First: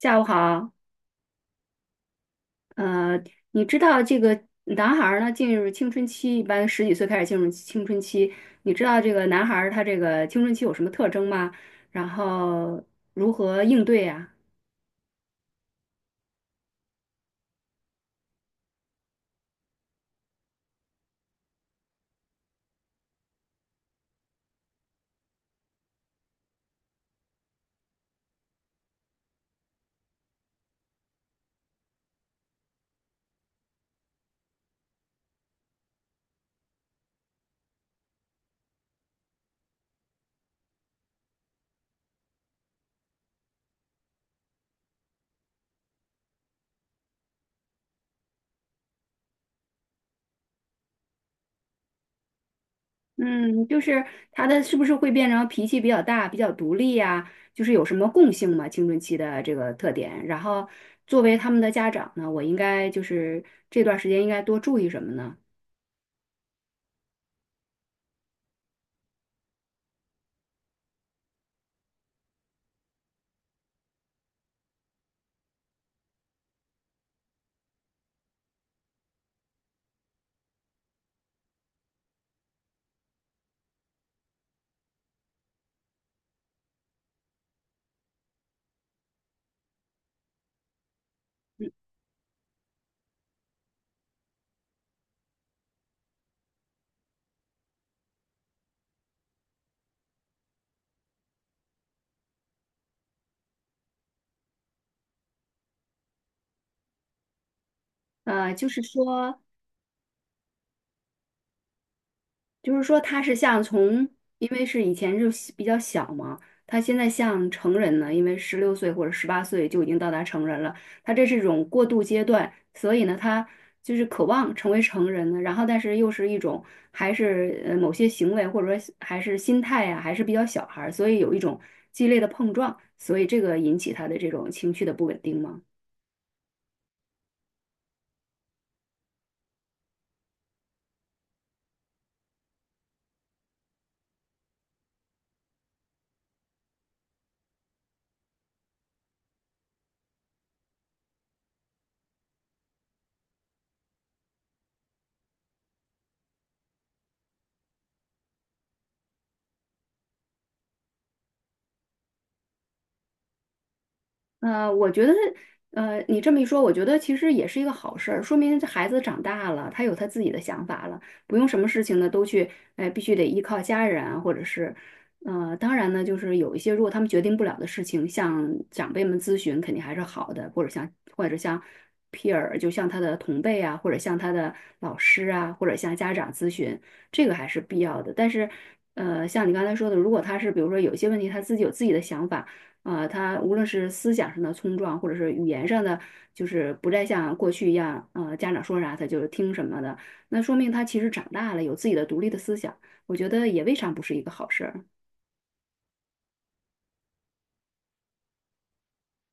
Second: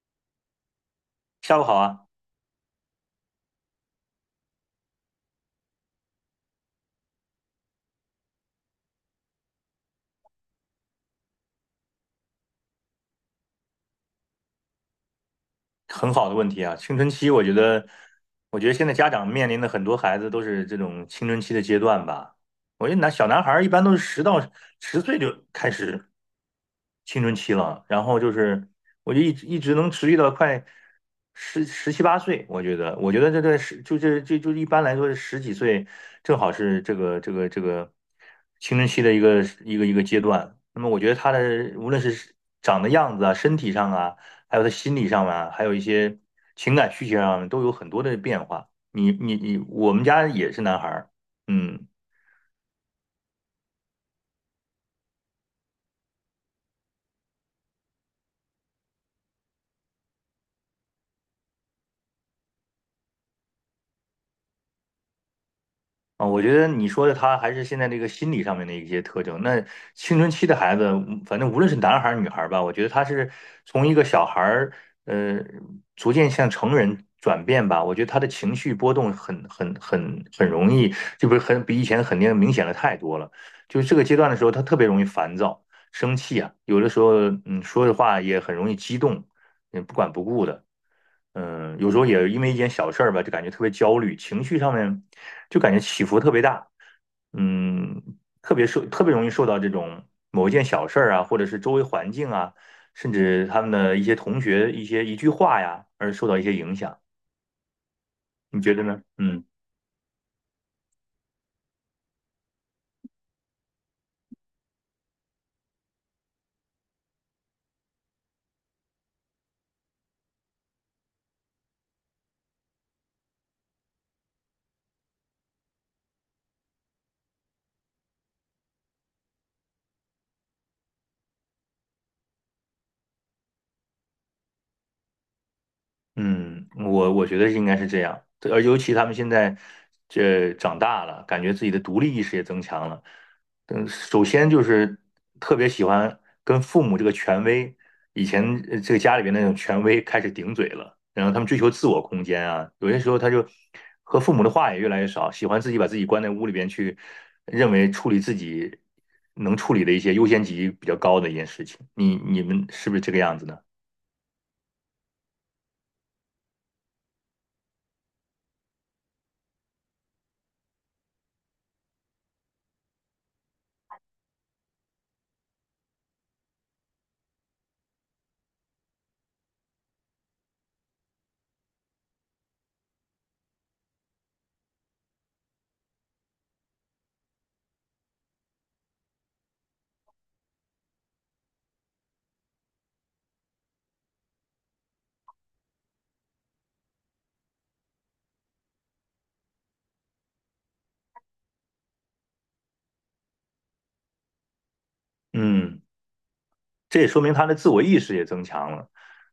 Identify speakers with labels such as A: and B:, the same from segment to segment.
A: 下午好，
B: 下午好啊，
A: 呃，你知道这个男孩儿呢进入青春期，一般十几岁开始进入青春期，你知道这个男孩儿他这个青春期有什么特征吗？然后如何应对呀？
B: 很好的问题啊。青春期，我觉得现在家长面临的很多孩子都是这种青春期的阶段吧。我觉得小男孩儿一般都是十到十岁就开始青春期了，然后就是我就一直能持续到快十七八岁。我觉得，我觉得这这十就这就就一般来说是十几岁，正好是这个青春期的一个阶段。那么我觉得他的无论是长的样子啊，身体上啊。还有他心理上面，还有一些情感需求上面都有很多的变化。你你你，我们家也是男孩儿，嗯，
A: 嗯，就是他的是不是会变成脾气比较大、比较独立呀？就是有什么共性吗？青春期的这个特点。然后作为他们的家长呢，我应该就是这段时间应该多注意什么呢？
B: 啊，我觉得你说的他还是现在这个心理上面的一些特征。那青春期的孩子，反正无论是男孩儿女孩儿吧，我觉得他是从一个小孩儿，呃，逐渐向成人转变吧。我觉得他的情绪波动很容易，就不是很比以前肯定明显的太多了。就是这个阶段的时候，他特别容易烦躁、生气啊，有的时候，说的话也很容易激动，不管不顾的。
A: 嗯
B: 有时候也因为一件小事儿吧，就感觉特别焦虑，情绪上面就感觉起伏特别大。嗯，特别容易受到这种某一件小事儿啊，或者是周围环境啊，甚至他们的一些同学、一句话呀，而受到一些影响。你
A: 就
B: 觉
A: 是
B: 得呢？
A: 说，
B: 嗯。
A: 他是像从，因为是以前就是比较小嘛，他现在像成人呢，因为16岁或者18岁就已经到达成人了，他这是一种过渡阶段，所以呢，他就是渴望成为成人呢，然后但是又是一种还是某些行为或者说还是心态呀、还是比较小孩儿，所以有一种激烈的碰撞，所以这个引起他的这种情绪的不稳定吗？
B: 嗯，我觉得应该是这样，对，而尤其他们现在这长大了，感觉自己的独立意识也增强了。首先就是特别喜欢跟父母这个权威，以前这个家里边那种权威开始顶嘴了，然后他们追求自我空间啊，有些时候他就和父母的话也越来越少，喜欢自己把自己关在屋里边去，认为自己能处理的一些优先级比较高的一件事情。你们是不是这个样子呢？
A: 我觉得，你这么一说，我觉得其实也是一个好事儿，说明这孩子长大了，他有他自己的想法了，不用什么事情呢都去，哎，必须得依靠家人啊或者是，当然呢，就是有一些如果他们决定不了的事情，向长辈们咨询肯定还是好的，或者像 peer，就像他的同辈啊，或者像他的老师啊，或者向家长咨询，这个还是必要的。但是，像你刚才说的，如果他是比如说有些问题他自己有自己的想法。啊，他无论是思想上的冲撞，或者是语言上的，就是不再像过去一样，家长说啥他就听什么的，那说明他其实长大了，有自己的独立的思想，我觉得也未尝不是一个好事儿。
B: 嗯。这也说明他的自我意识也增强了。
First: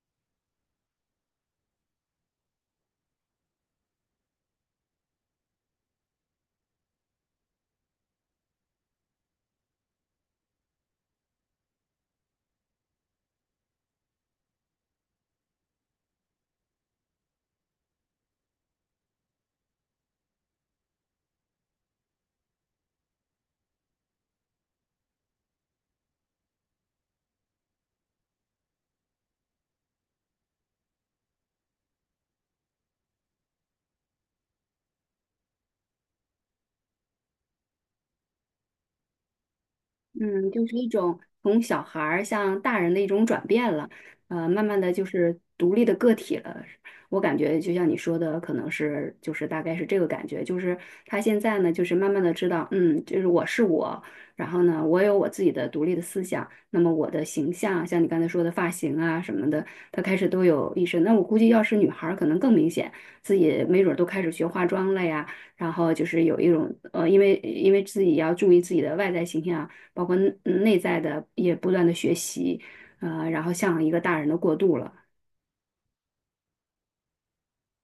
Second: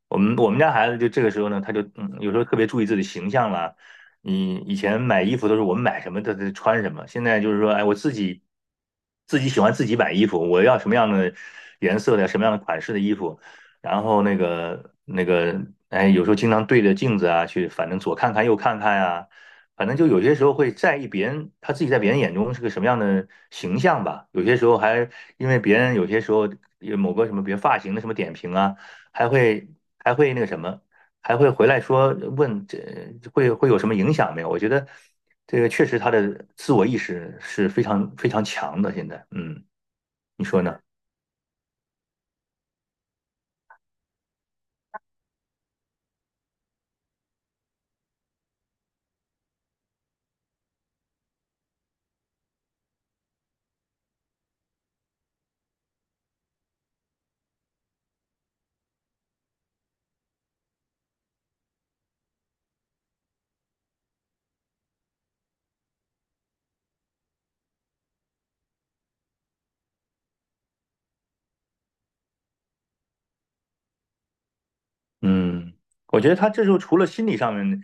B: 我们家孩子就这个时候呢，他就有时候特别注意自己形象啦。你以前买衣服都是我们买什么他穿什么，现在就是说，哎，我自己喜欢自己买衣服，我要什么样的颜色的、什么样的款式的衣服，然后哎，有时候经常对着镜子啊去，反正左看看右看看呀、反正就有些时候会在意别人，他自己在别人眼中是个什么样的形象吧。有些时候还因为别人有些时候有某个什么，比如发型的什么点评啊。还会还会那个什么，还会回来说问这会有什么影响没有？我觉得这个确实他的自我意识是非常非常强的。现在，你
A: 嗯，
B: 说
A: 就是
B: 呢？
A: 一种从小孩儿向大人的一种转变了，慢慢的就是独立的个体了。我感觉就像你说的，可能是就是大概是这个感觉，就是他现在呢，就是慢慢的知道，嗯，就是我是我，然后呢，我有我自己的独立的思想，那么我的形象，像你刚才说的发型啊什么的，他开始都有意识。那我估计要是女孩儿，可能更明显，自己没准儿都开始学化妆了呀，然后就是有一种因为自己要注意自己的外在形象。包括内在的也不断的学习，然后向一个大人的过渡了。
B: 嗯，我觉得他这时候除了心理上面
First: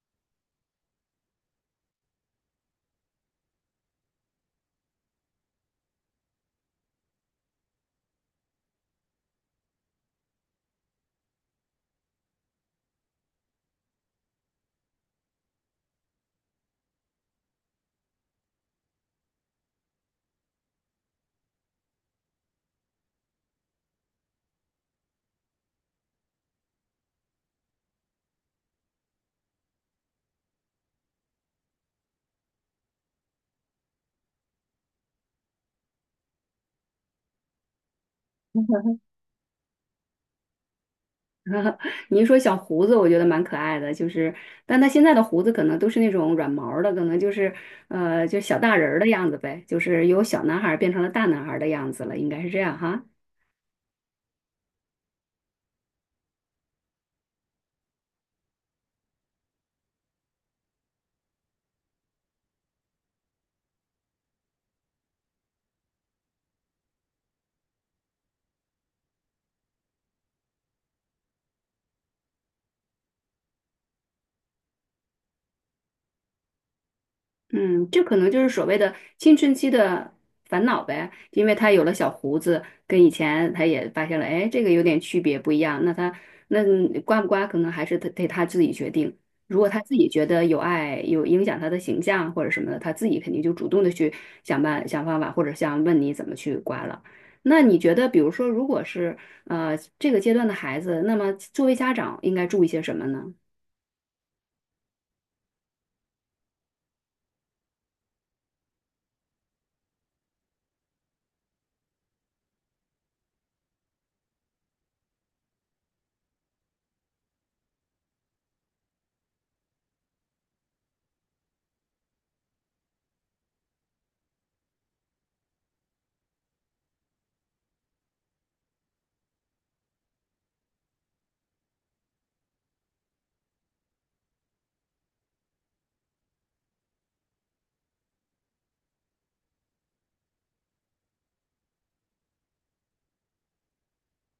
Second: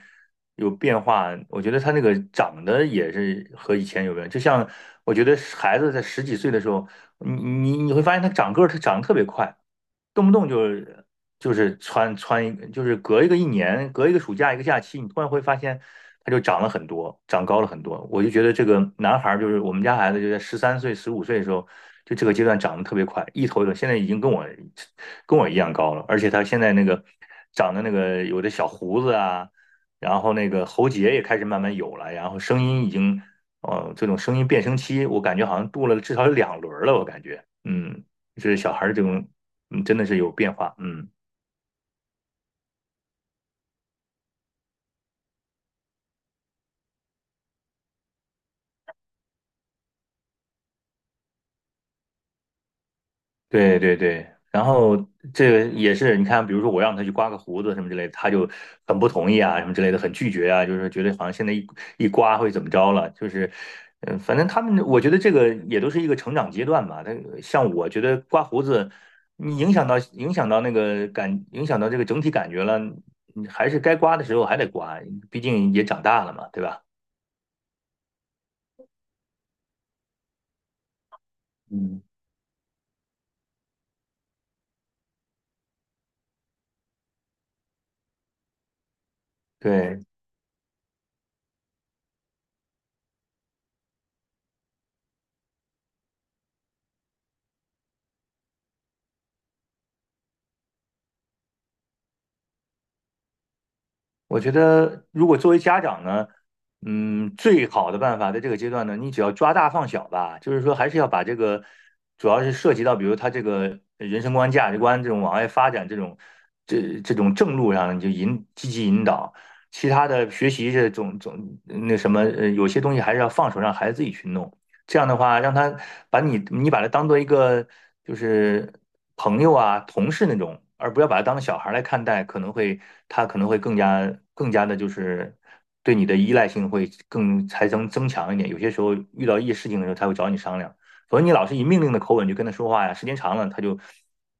B: 有变化，我觉得他那个长得也是和以前有关。就像我觉得孩子在十几岁的时候，你会发现他长个儿，他长得特别快，动不动就是穿一就是隔一个一年，隔一个暑假一个假期，你突然会发现他就长了很多，长高了很多。我就觉得这个男孩就是我们家孩子，就在十三岁、十五岁的时候，就这个阶段长得特别快，一头一头，现在已经跟我一样高了，而且他现在长的有的小胡子啊，然后那个喉结也开始慢慢有了，然后声音已经，这种声音变声期，我感觉好像度了至少有两轮了，我感觉，就是小孩这种，真的是有变化，嗯。
A: 你一说小胡子，我觉得蛮可爱的，就是，但他现在的胡子可能都是那种软毛儿的，可能就是，就小大人儿的样子呗，就是由小男孩儿变成了大男孩儿的样子了，应该是这样哈。
B: 对对对，然后这个也是，你看，比如说我让他去刮个胡子什么之类的，他就很不同意啊，什么之类的，很拒绝啊，就是觉得好像现在一刮会怎么着了，就是，反正他们，我觉得这个也都是一个成长阶段吧。像我觉得刮胡子，你影响到影响到那个感，影响到这个整体感觉了，你还是该刮的时候还得刮，毕竟也长大了嘛，对吧？
A: 嗯，这可能就是所谓的青春期的烦恼呗，因为他有了
B: 嗯，
A: 小胡子，跟以前他也发现了，哎，这个有点区别不一样。那他那刮不刮，可能还是得他自己决定。如果他自
B: 对，
A: 己觉得有碍，有影响他的形象或者什么的，他自己肯定就主动的去想方法，或者想问你怎么去刮了。那你觉得，比如说，如果是这个阶段的孩子，那么作为家长应该注意些什么呢？
B: 我觉得，如果作为家长呢，最好的办法在这个阶段呢，你只要抓大放小吧，就是说还是要把这个，主要是涉及到比如他这个人生观、价值观这种往外发展这种这种正路上，你就积极引导，其他的学习这种种那什么，呃，有些东西还是要放手让孩子自己去弄。这样的话，让他把你你把他当做一个就是朋友啊、同事那种，而不要把他当小孩来看待，可能会他可能会更加的，就是对你的依赖性会更才增强一点。有些时候遇到一些事情的时候，他会找你商量。否则你老是以命令的口吻去跟他说话呀，时间长了，他就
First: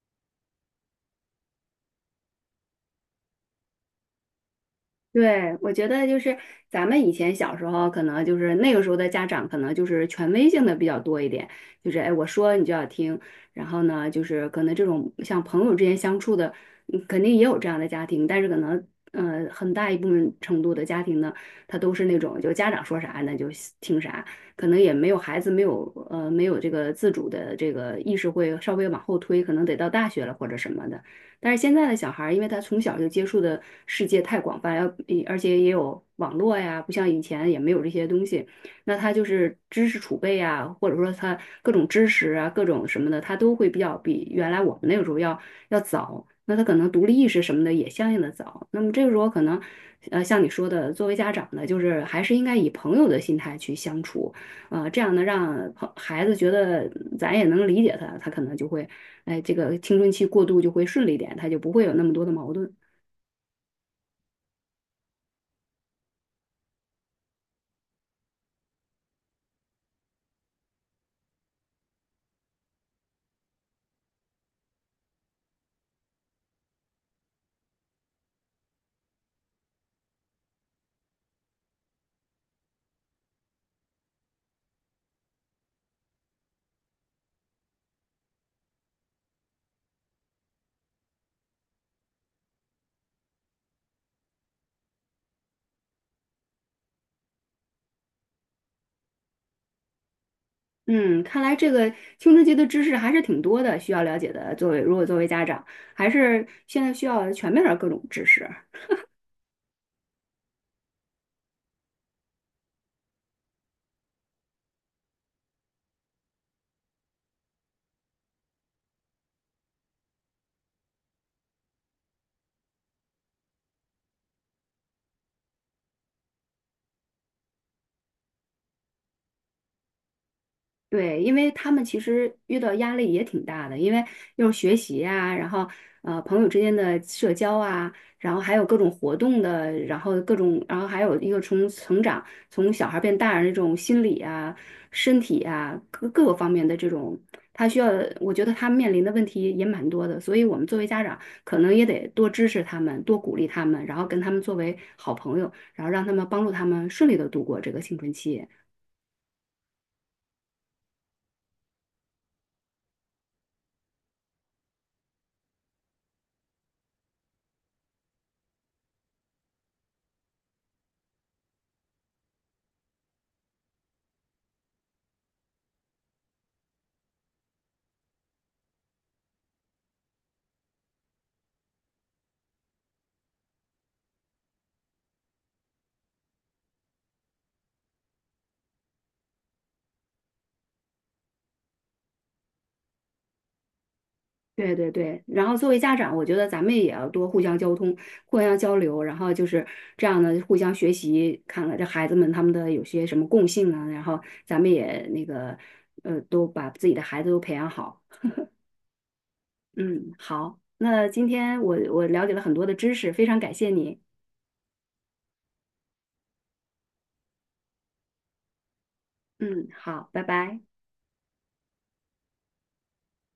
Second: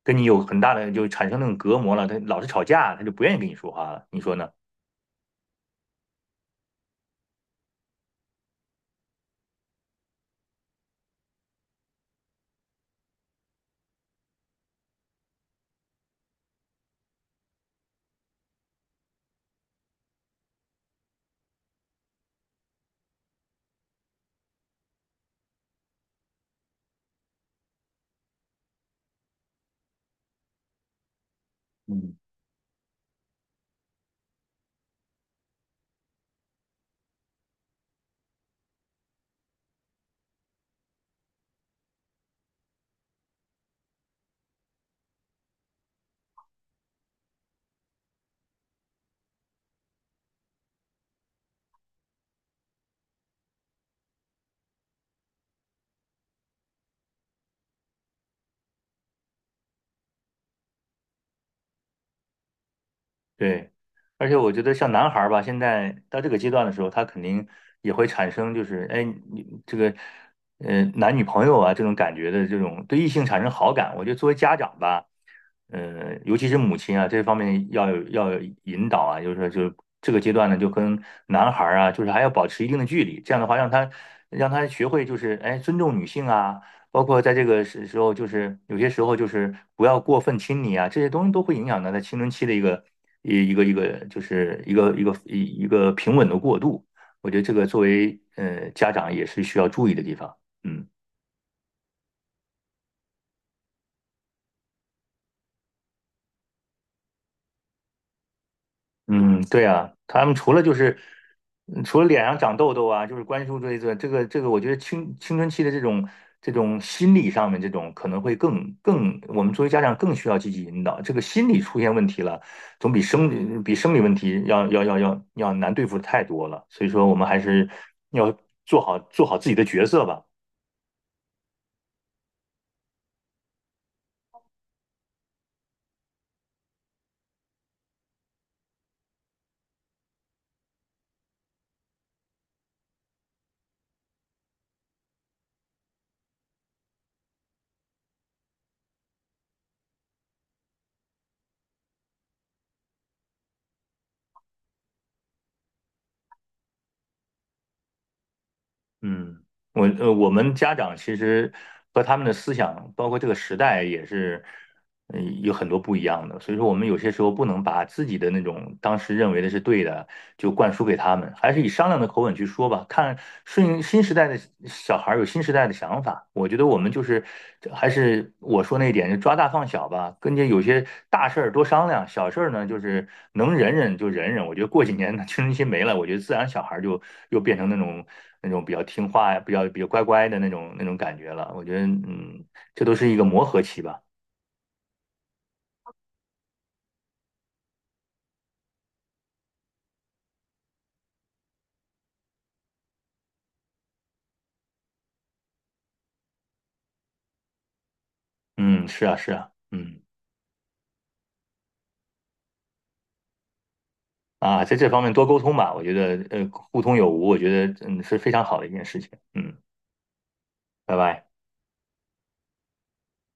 B: 跟你有很大的就产生那种隔膜了，他老是吵架，他就不愿意跟你说话了。你说呢？
A: 对，我觉得就是咱们以前小时候，可能就是那个时候的家长，可能就是权威性的比较多一点，就是哎，我说你就要听。然后呢，就是可能这种像朋友之间相处的，肯定也有这样的家庭，但是可能很大一部分程度的家庭呢，他都是那种就家长说啥那就听啥，可能也没有孩子没有没有这个自主的这个意识会稍微往后推，可能得到大学了或者什么的。但是现在的小孩儿，因为他从小就接触的世界太广泛，而且也有网络呀，不像以前也没有这些东西，那他就是知识储备呀，或者说他各种知识啊，各种什么的，他都会比较比原来我们那个时候要早。那他可能独立意识什么的也相应的早。那么这个时候可能，像你说的，作为家长呢，就是还是应该以朋友的心态去相处，这样呢，让孩子觉得咱也能理解他，他可能就会哎，这个青春期过渡就会顺利点，他就不会有那么多的矛盾。
B: 对，而且我觉得像男孩儿吧，现在到这个阶段的时候，他肯定也会产生就是，哎，你这个，男女朋友啊这种感觉的这种对异性产生好感。我觉得作为家长吧，尤其是母亲啊，这方面要有引导啊，就是说就这个阶段呢，就跟男孩儿啊，就是还要保持一定的距离，这样的话让他学会就是，哎，尊重女性啊。包括在这个时候，就是有些时候就是不要过分亲昵啊，这些东西都会影响到他青春期的一个一一个一个就是一个一个一一个平稳的过渡。我觉得这个作为家长也是需要注意的地方。嗯。
A: 嗯，看来这个青春期的知识还是挺多的，需要了解的。作为如果作为家长，还是现在需要全面的各种知识。
B: 嗯，对啊，他们除了除了脸上长痘痘啊，就是关注这一个，我觉得青春期的这种心理上面这种可能会更，我们作为家长更需要积极引导。这个心理出现问题了，总比生理问题要难对付的太多了。所以说，我们还是要做好自己的角色吧。
A: 对，因为他们其实遇到压力也挺大的，因为又是学习啊，然后朋友之间的社交啊，然后还有各种活动的，然后各种，然后还有一个从成长，从小孩变大人这种心理啊、身体啊各个方面的这种，他需要，我觉得他面临的问题也蛮多的，所以我们作为家长可能也得多支持他们，多鼓励他们，然后跟他们作为好朋友，然后让他们帮助他们顺利的度过这个青春期。
B: 嗯。我们家长其实和他们的思想，包括这个时代，也是有很多不一样的，所以说我们有些时候不能把自己的那种当时认为的是对的，就灌输给他们，还是以商量的口吻去说吧。看顺应新时代的小孩儿有新时代的想法，我觉得我们就是还是我说那一点，就抓大放小吧，跟这有些大事儿多商量，小事儿呢就是能忍忍就忍忍。我觉得过几年呢青春期没了，我觉得自然小孩儿就又变成那种比较听话呀，比较乖乖的那种感觉了。我觉得这都是一个磨合期吧。
A: 对对对，然后作为家长，我觉得咱们也要多互相交通、互相交流，然后就是这样的互相学习，看看这孩子们他们的有些什么共性啊，然后咱们也都把自己的孩子都培养好。
B: 嗯，是啊，是啊，嗯，
A: 嗯，好，那今天我了解了很多的知识，非常感谢你。
B: 啊，在这方面多沟通吧，我觉得，互通有无，我觉得，是非常好的一件事情。嗯，
A: 嗯，好，拜拜。
B: 拜拜。